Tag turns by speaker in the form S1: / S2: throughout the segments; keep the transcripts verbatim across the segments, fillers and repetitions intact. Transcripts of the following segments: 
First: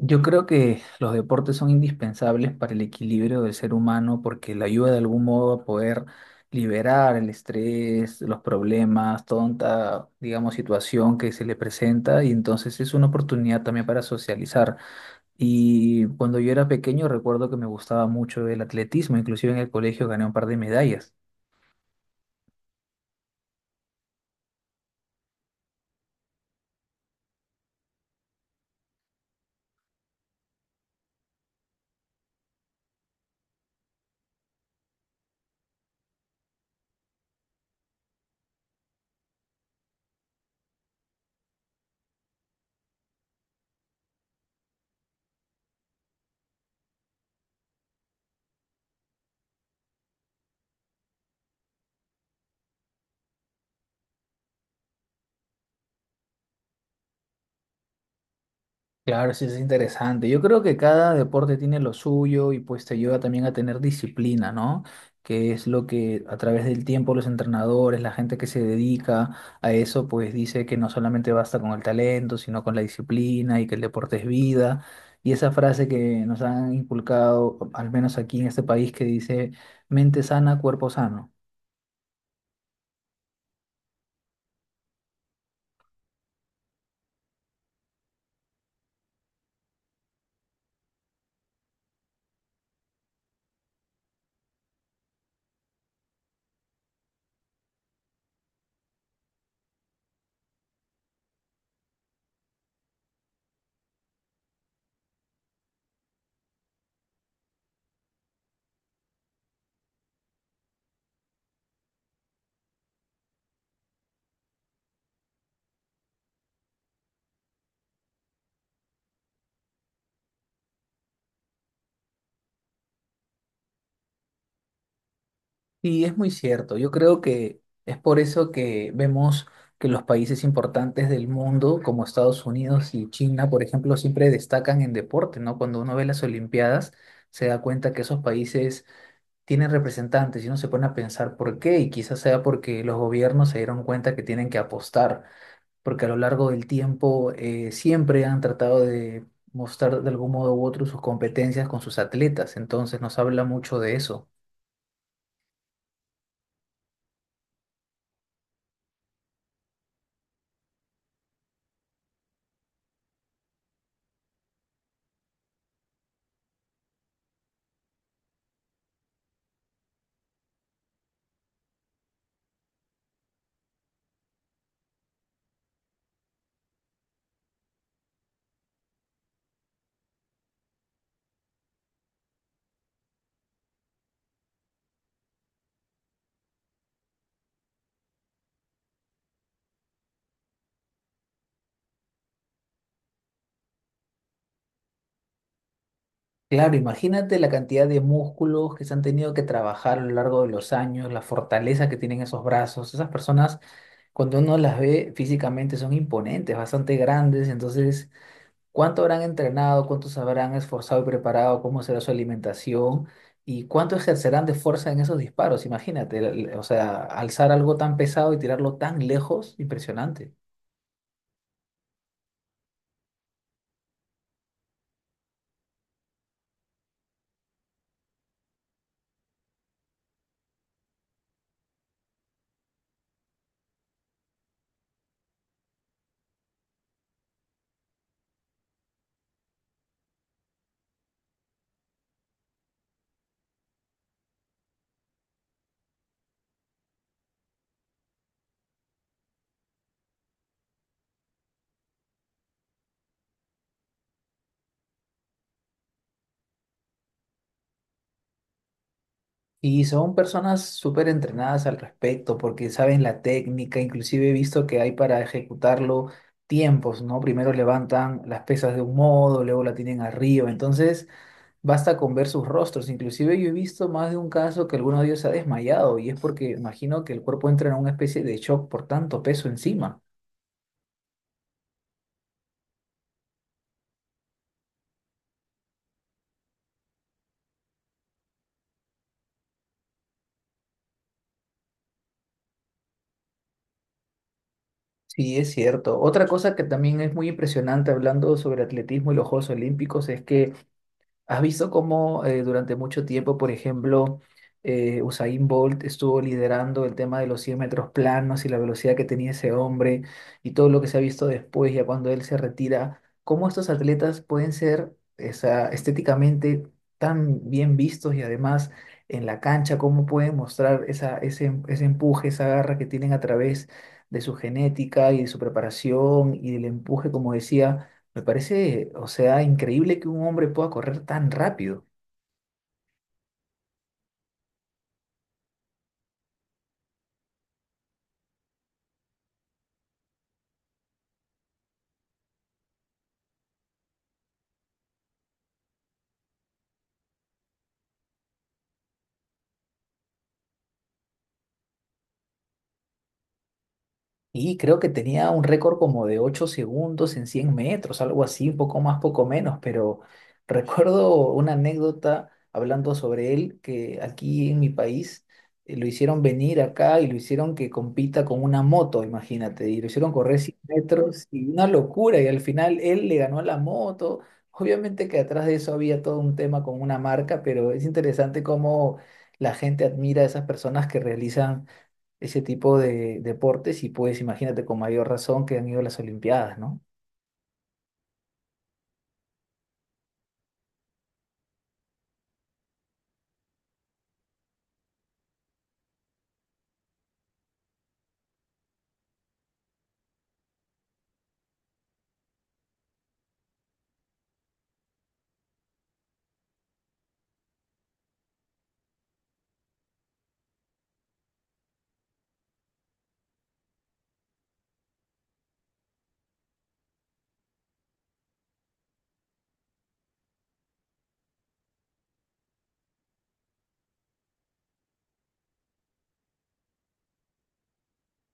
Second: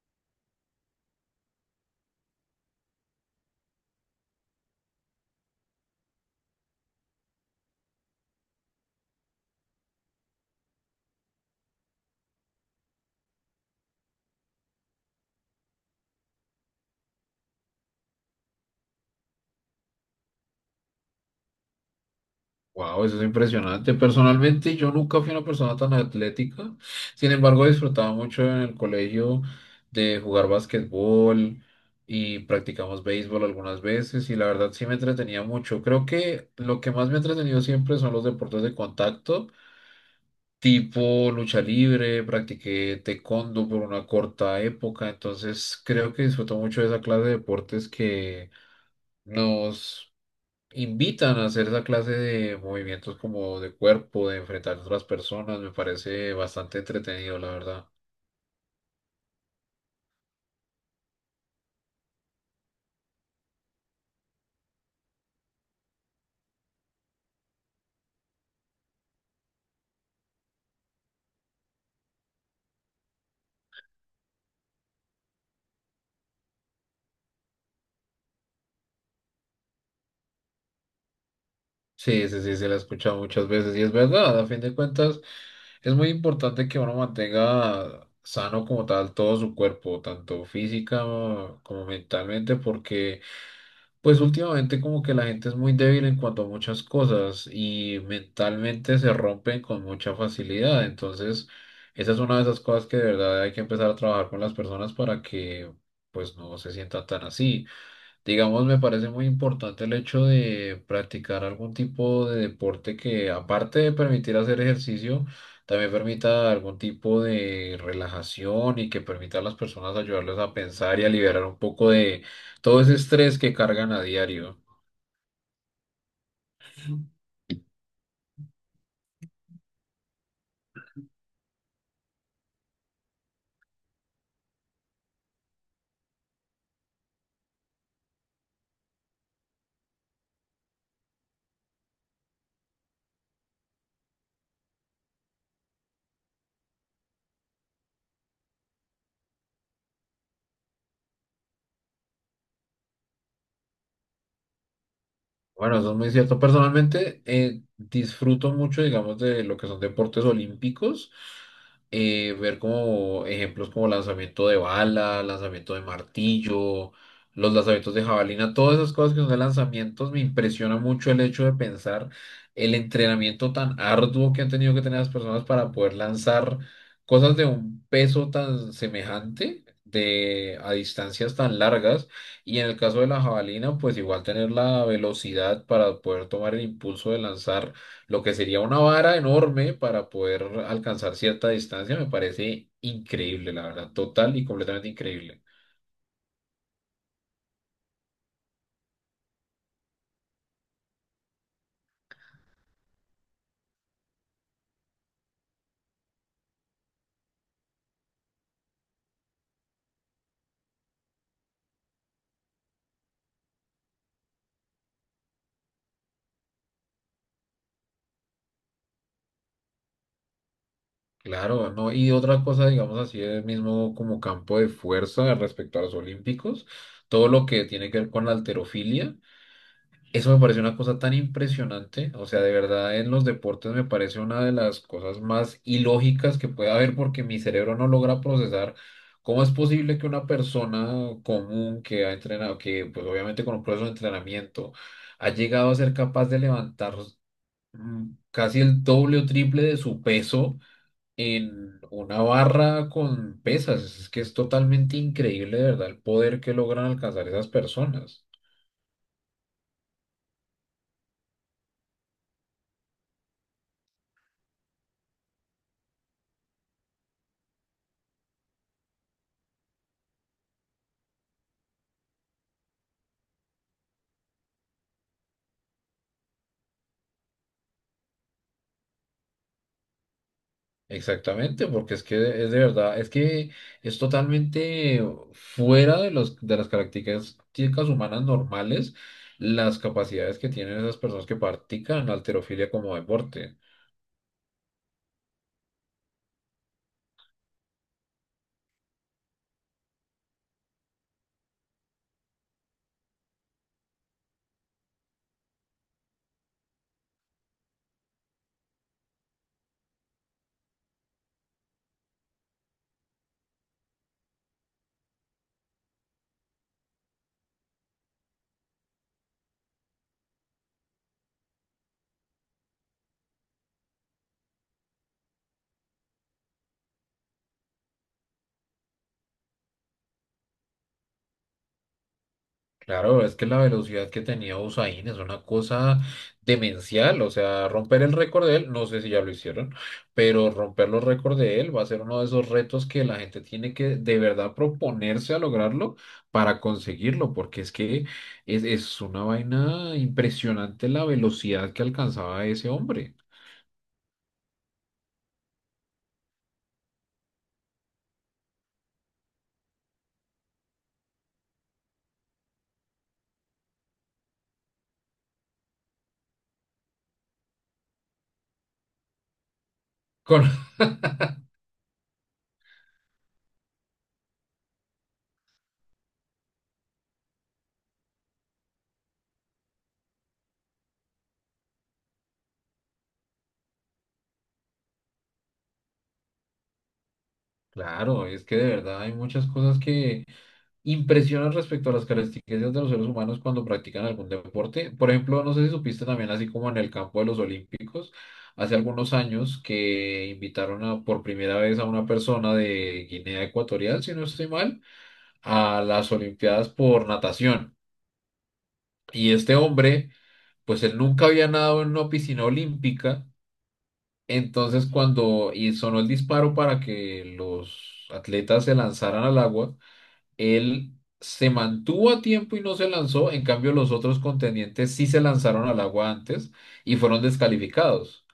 S1: Yo creo que los deportes son indispensables para el equilibrio del ser humano porque le ayuda de algún modo a poder liberar el estrés, los problemas, tonta, digamos, situación que se le presenta y entonces es una oportunidad también para socializar. Y cuando yo era pequeño recuerdo que me gustaba mucho el atletismo, inclusive en el colegio gané un par de medallas.
S2: Wow, eso es impresionante. Personalmente, yo nunca fui una persona tan atlética. Sin embargo, disfrutaba mucho en el colegio de jugar basquetbol y practicamos béisbol algunas veces y la verdad sí me entretenía mucho. Creo que lo que más me ha entretenido siempre son los deportes de contacto, tipo lucha libre, practiqué taekwondo por una corta época, entonces creo que disfruto mucho de esa clase de deportes que nos invitan a hacer esa clase de movimientos como de cuerpo, de enfrentar a otras personas, me parece bastante entretenido, la verdad.
S1: Claro, sí, es interesante. Yo creo que cada deporte tiene lo suyo y pues te ayuda también a tener disciplina, ¿no? Que es lo que a través del tiempo los entrenadores, la gente que se dedica a eso, pues dice que no solamente basta con el talento, sino con la disciplina y que el deporte es vida. Y esa frase que nos han inculcado, al menos aquí en este país, que dice mente sana, cuerpo sano.
S2: Sí, sí, sí, se la he escuchado muchas veces y es verdad, a fin de cuentas es muy importante que uno mantenga sano como tal todo su cuerpo, tanto física como mentalmente, porque pues últimamente como que la gente es muy débil en cuanto a muchas cosas y mentalmente se rompen con mucha facilidad. Entonces, esa es una de esas cosas que de verdad hay que empezar a trabajar con las personas para que pues no se sientan tan así. Digamos, me parece muy importante el hecho de practicar algún tipo de deporte que, aparte de permitir hacer ejercicio, también permita algún tipo de relajación y que permita a las personas ayudarles a pensar y a liberar un poco de todo ese estrés que cargan a diario.
S1: Y es muy cierto. Yo creo que es por eso que vemos que los países importantes del mundo, como Estados Unidos y China, por ejemplo, siempre destacan en deporte, ¿no? Cuando uno ve las Olimpiadas, se da cuenta que esos países tienen representantes y uno se pone a pensar por qué, y quizás sea porque los gobiernos se dieron cuenta que tienen que apostar, porque a lo largo del tiempo eh, siempre han tratado de mostrar de algún modo u otro sus competencias con sus atletas, entonces nos habla mucho de eso.
S2: Bueno, eso es muy cierto. Personalmente, eh, disfruto mucho, digamos, de lo que son deportes olímpicos. Eh, ver como ejemplos como lanzamiento de bala, lanzamiento de martillo, los lanzamientos de jabalina, todas esas cosas que son de lanzamientos, me impresiona mucho el hecho de pensar el entrenamiento tan arduo que han tenido que tener las personas para poder lanzar cosas de un peso tan semejante. De, a distancias tan largas y en el caso de la jabalina pues igual tener la velocidad para poder tomar el impulso de lanzar lo que sería una vara enorme para poder alcanzar cierta distancia, me parece increíble, la verdad, total y completamente increíble.
S1: Claro, imagínate la cantidad de músculos que se han tenido que trabajar a lo largo de los años, la fortaleza que tienen esos brazos. Esas personas, cuando uno las ve físicamente, son imponentes, bastante grandes. Entonces, ¿cuánto habrán entrenado? ¿Cuánto se habrán esforzado y preparado? ¿Cómo será su alimentación? ¿Y cuánto ejercerán de fuerza en esos disparos? Imagínate, el- el- o sea, alzar algo tan pesado y tirarlo tan lejos, impresionante.
S2: Claro, no, y otra cosa, digamos así, el mismo como campo de fuerza respecto a los olímpicos, todo lo que tiene que ver con la halterofilia. Eso me parece una cosa tan impresionante, o sea, de verdad en los deportes me parece una de las cosas más ilógicas que puede haber porque mi cerebro no logra procesar cómo es posible que una persona común que ha entrenado, que pues obviamente con un proceso de entrenamiento ha llegado a ser capaz de levantar, mm, casi el doble o triple de su peso en una barra con pesas. Es que es totalmente increíble, de verdad, el poder que logran alcanzar esas personas.
S1: Y son personas súper entrenadas al respecto porque saben la técnica, inclusive he visto que hay para ejecutarlo tiempos, ¿no? Primero levantan las pesas de un modo, luego la tienen arriba, entonces basta con ver sus rostros, inclusive yo he visto más de un caso que alguno de ellos se ha desmayado y es porque imagino que el cuerpo entra en una especie de shock por tanto peso encima.
S2: Exactamente, porque es que es de verdad, es que es totalmente fuera de los, de las características humanas normales las capacidades que tienen esas personas que practican la halterofilia como deporte.
S1: Sí, es cierto. Otra cosa que también es muy impresionante hablando sobre atletismo y los Juegos Olímpicos es que ¿has visto cómo eh, durante mucho tiempo, por ejemplo, eh, Usain Bolt estuvo liderando el tema de los cien metros planos y la velocidad que tenía ese hombre y todo lo que se ha visto después, ya cuando él se retira? ¿Cómo estos atletas pueden ser esa, estéticamente tan bien vistos y además en la cancha, cómo pueden mostrar esa, ese, em- ese empuje, esa garra que tienen a través de su genética y de su preparación y del empuje, como decía? Me parece, o sea, increíble que un hombre pueda correr tan rápido.
S2: Claro, es que la velocidad que tenía Usain es una cosa demencial, o sea, romper el récord de él, no sé si ya lo hicieron, pero romper los récords de él va a ser uno de esos retos que la gente tiene que de verdad proponerse a lograrlo para conseguirlo, porque es que es, es una vaina impresionante la velocidad que alcanzaba ese hombre.
S1: Y creo que tenía un récord como de ocho segundos en cien metros, algo así, un poco más, poco menos, pero recuerdo una anécdota hablando sobre él, que aquí en mi país eh, lo hicieron venir acá y lo hicieron que compita con una moto, imagínate, y lo hicieron correr
S2: Con-
S1: cien metros y una locura, y al final él le ganó a la moto. Obviamente que atrás de eso había todo un tema con una marca, pero es interesante cómo la gente admira a esas personas que realizan ese tipo de deportes y pues imagínate con mayor razón que han ido a las Olimpiadas, ¿no?
S2: Claro, es que de verdad hay muchas cosas que impresionan respecto a las características de los seres humanos cuando practican algún deporte. Por ejemplo, no sé si supiste también, así como en el campo de los Olímpicos, hace algunos años que invitaron a, por primera vez a una persona de Guinea Ecuatorial, si no estoy mal, a las Olimpiadas por natación. Y este hombre, pues él nunca había nadado en una piscina olímpica. Entonces, cuando y sonó el disparo para que los atletas se lanzaran al agua, él se mantuvo a tiempo y no se lanzó, en cambio los otros contendientes sí se lanzaron al agua antes y fueron descalificados.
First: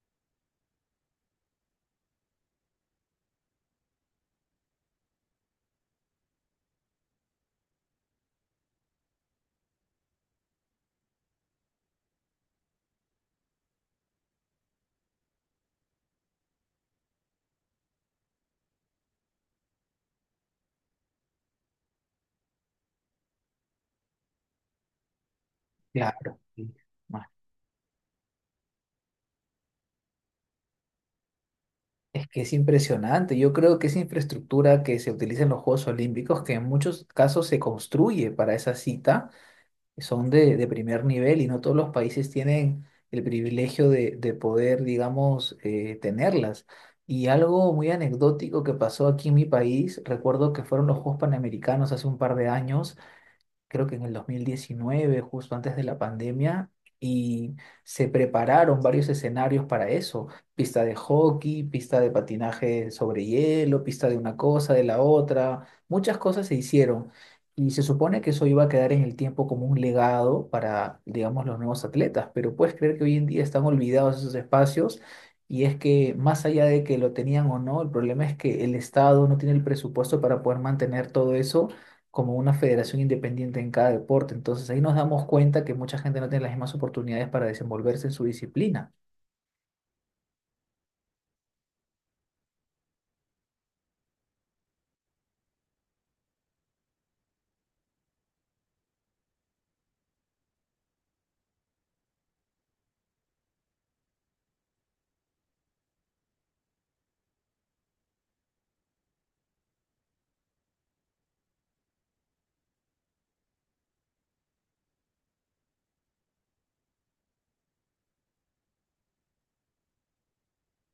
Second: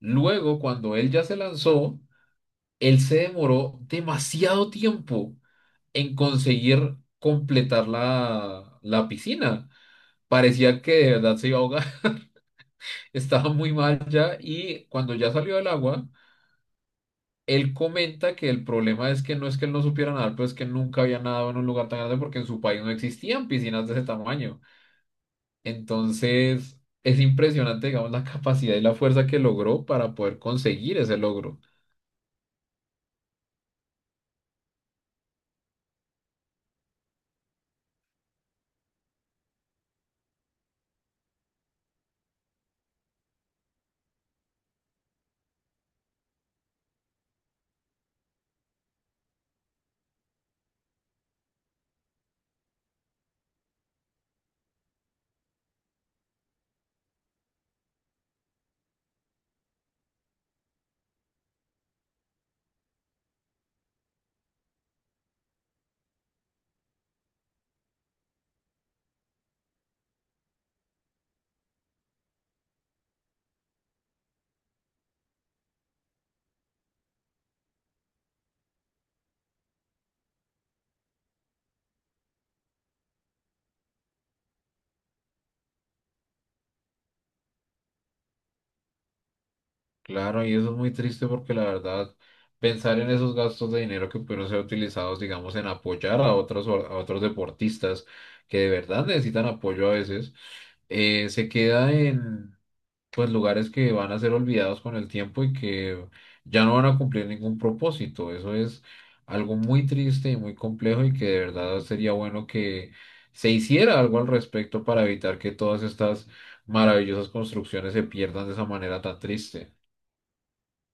S2: Luego, cuando él ya se lanzó, él se demoró demasiado tiempo en conseguir completar la, la piscina. Parecía que de verdad se iba a ahogar, estaba muy mal ya y cuando ya salió del agua, él comenta que el problema es que no es que él no supiera nadar, pero es que nunca había nadado en un lugar tan grande porque en su país no existían piscinas de ese tamaño.
S1: Claro. Sí.
S2: Entonces, es
S1: Ma-
S2: impresionante, digamos, la capacidad y la fuerza que logró para poder conseguir ese logro.
S1: Es que es impresionante. Yo creo que esa infraestructura que se utiliza en los Juegos Olímpicos, que en muchos casos se construye para esa cita, son de, de primer nivel y no todos los países tienen el privilegio de, de poder, digamos, eh, tenerlas. Y algo muy anecdótico que pasó aquí en mi país, recuerdo que fueron los Juegos Panamericanos hace un par de años, creo que en el dos mil diecinueve, justo antes de la pandemia, y se prepararon varios escenarios para eso, pista de hockey, pista de patinaje sobre hielo, pista de una cosa, de la otra, muchas cosas se hicieron. Y se supone que eso iba a quedar en el tiempo como un legado para, digamos, los nuevos atletas, pero puedes creer que hoy en día están olvidados esos espacios y es que más allá de que lo tenían o no, el problema es que el Estado no tiene el presupuesto para poder mantener todo eso como una federación independiente en cada deporte. Entonces ahí nos damos cuenta que mucha gente no tiene las mismas oportunidades para desenvolverse en su disciplina.
S2: Claro, y eso es muy triste porque la verdad, pensar en esos gastos de dinero que pudieron ser utilizados, digamos, en apoyar a otros, or- a otros deportistas que de verdad necesitan apoyo a veces, eh, se queda pues lugares que van a ser olvidados con el tiempo y que ya no van a cumplir ningún propósito. Eso es algo muy triste y muy complejo y que de verdad sería bueno que se hiciera algo al respecto para evitar que todas estas maravillosas construcciones se pierdan de esa manera tan triste.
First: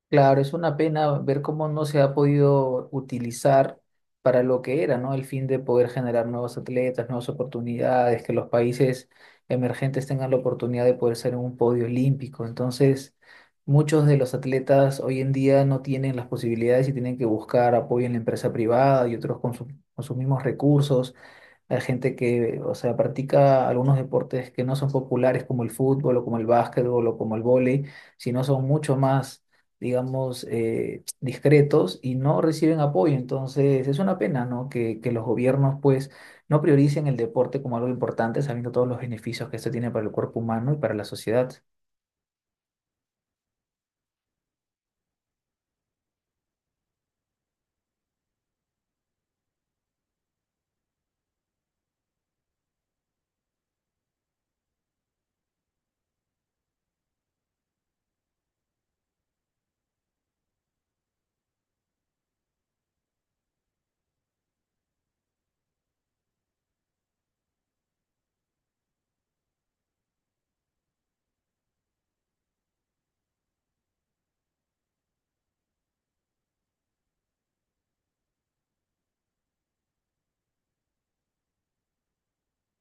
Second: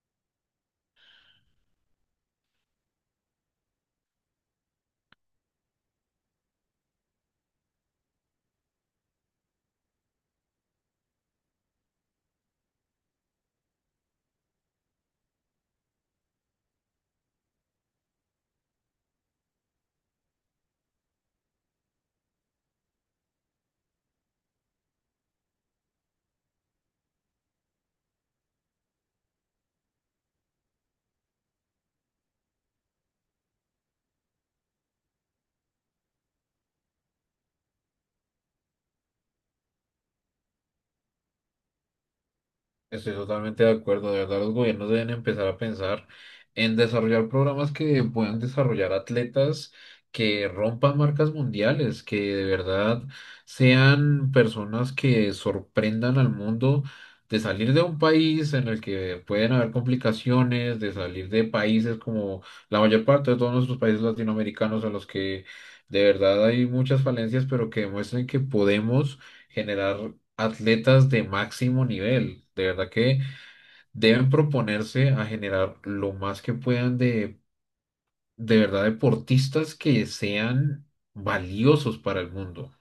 S1: Claro, es una pena ver cómo no se ha podido utilizar para lo que era, ¿no? El fin de poder generar nuevos atletas, nuevas oportunidades, que los países emergentes tengan la oportunidad de poder ser en un podio olímpico. Entonces, muchos de los atletas hoy en día no tienen las posibilidades y tienen que buscar apoyo en la empresa privada y otros con su- con sus mismos recursos. Hay gente que, o sea, practica algunos deportes que no son populares como el fútbol o como el básquetbol o como el vóley, sino son mucho más, digamos, eh, discretos y no reciben apoyo. Entonces, es una pena, ¿no? Que, que los gobiernos, pues, no prioricen el deporte como algo importante, sabiendo todos los beneficios que esto tiene para el cuerpo humano y para la sociedad.
S2: Estoy totalmente de acuerdo, de verdad los gobiernos deben empezar a pensar en desarrollar programas que puedan desarrollar atletas que rompan marcas mundiales, que de verdad sean personas que sorprendan al mundo, de salir de un país en el que pueden haber complicaciones, de salir de países como la mayor parte de todos nuestros países latinoamericanos en los que de verdad hay muchas falencias, pero que demuestren que podemos generar atletas de máximo nivel. De verdad que deben proponerse a generar lo más que puedan de, de verdad, deportistas que sean valiosos para el mundo.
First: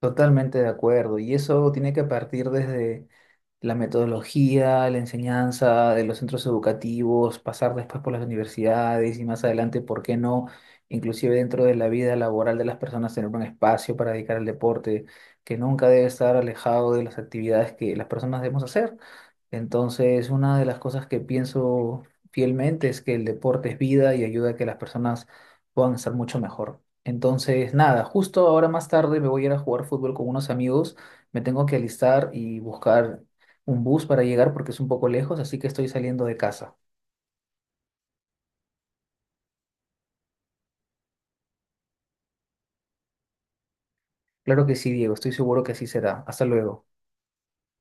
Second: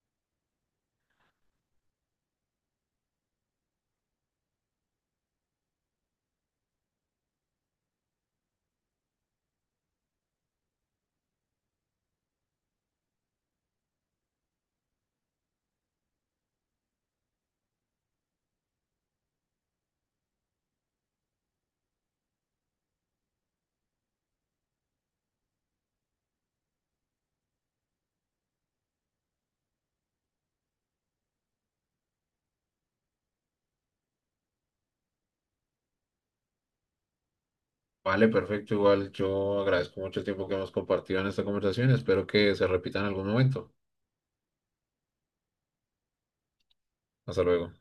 S1: Totalmente de acuerdo. Y eso tiene que partir desde la metodología, la enseñanza de los centros educativos, pasar después por las universidades y más adelante, ¿por qué no? Inclusive dentro de la vida laboral de las personas, tener un espacio para dedicar al deporte que nunca debe estar alejado de las actividades que las personas debemos hacer. Entonces, una de las cosas que pienso fielmente es que el deporte es vida y ayuda a que las personas puedan estar mucho mejor. Entonces, nada, justo ahora más tarde me voy a ir a jugar fútbol con unos amigos. Me tengo que alistar y buscar un bus para llegar porque es un poco lejos, así que estoy saliendo de casa.
S2: Vale, perfecto. Igual yo agradezco mucho el tiempo que hemos compartido en esta conversación. Espero que se repita en algún momento.
S1: Claro que sí, Diego, estoy seguro que así será. Hasta luego.
S2: Hasta luego.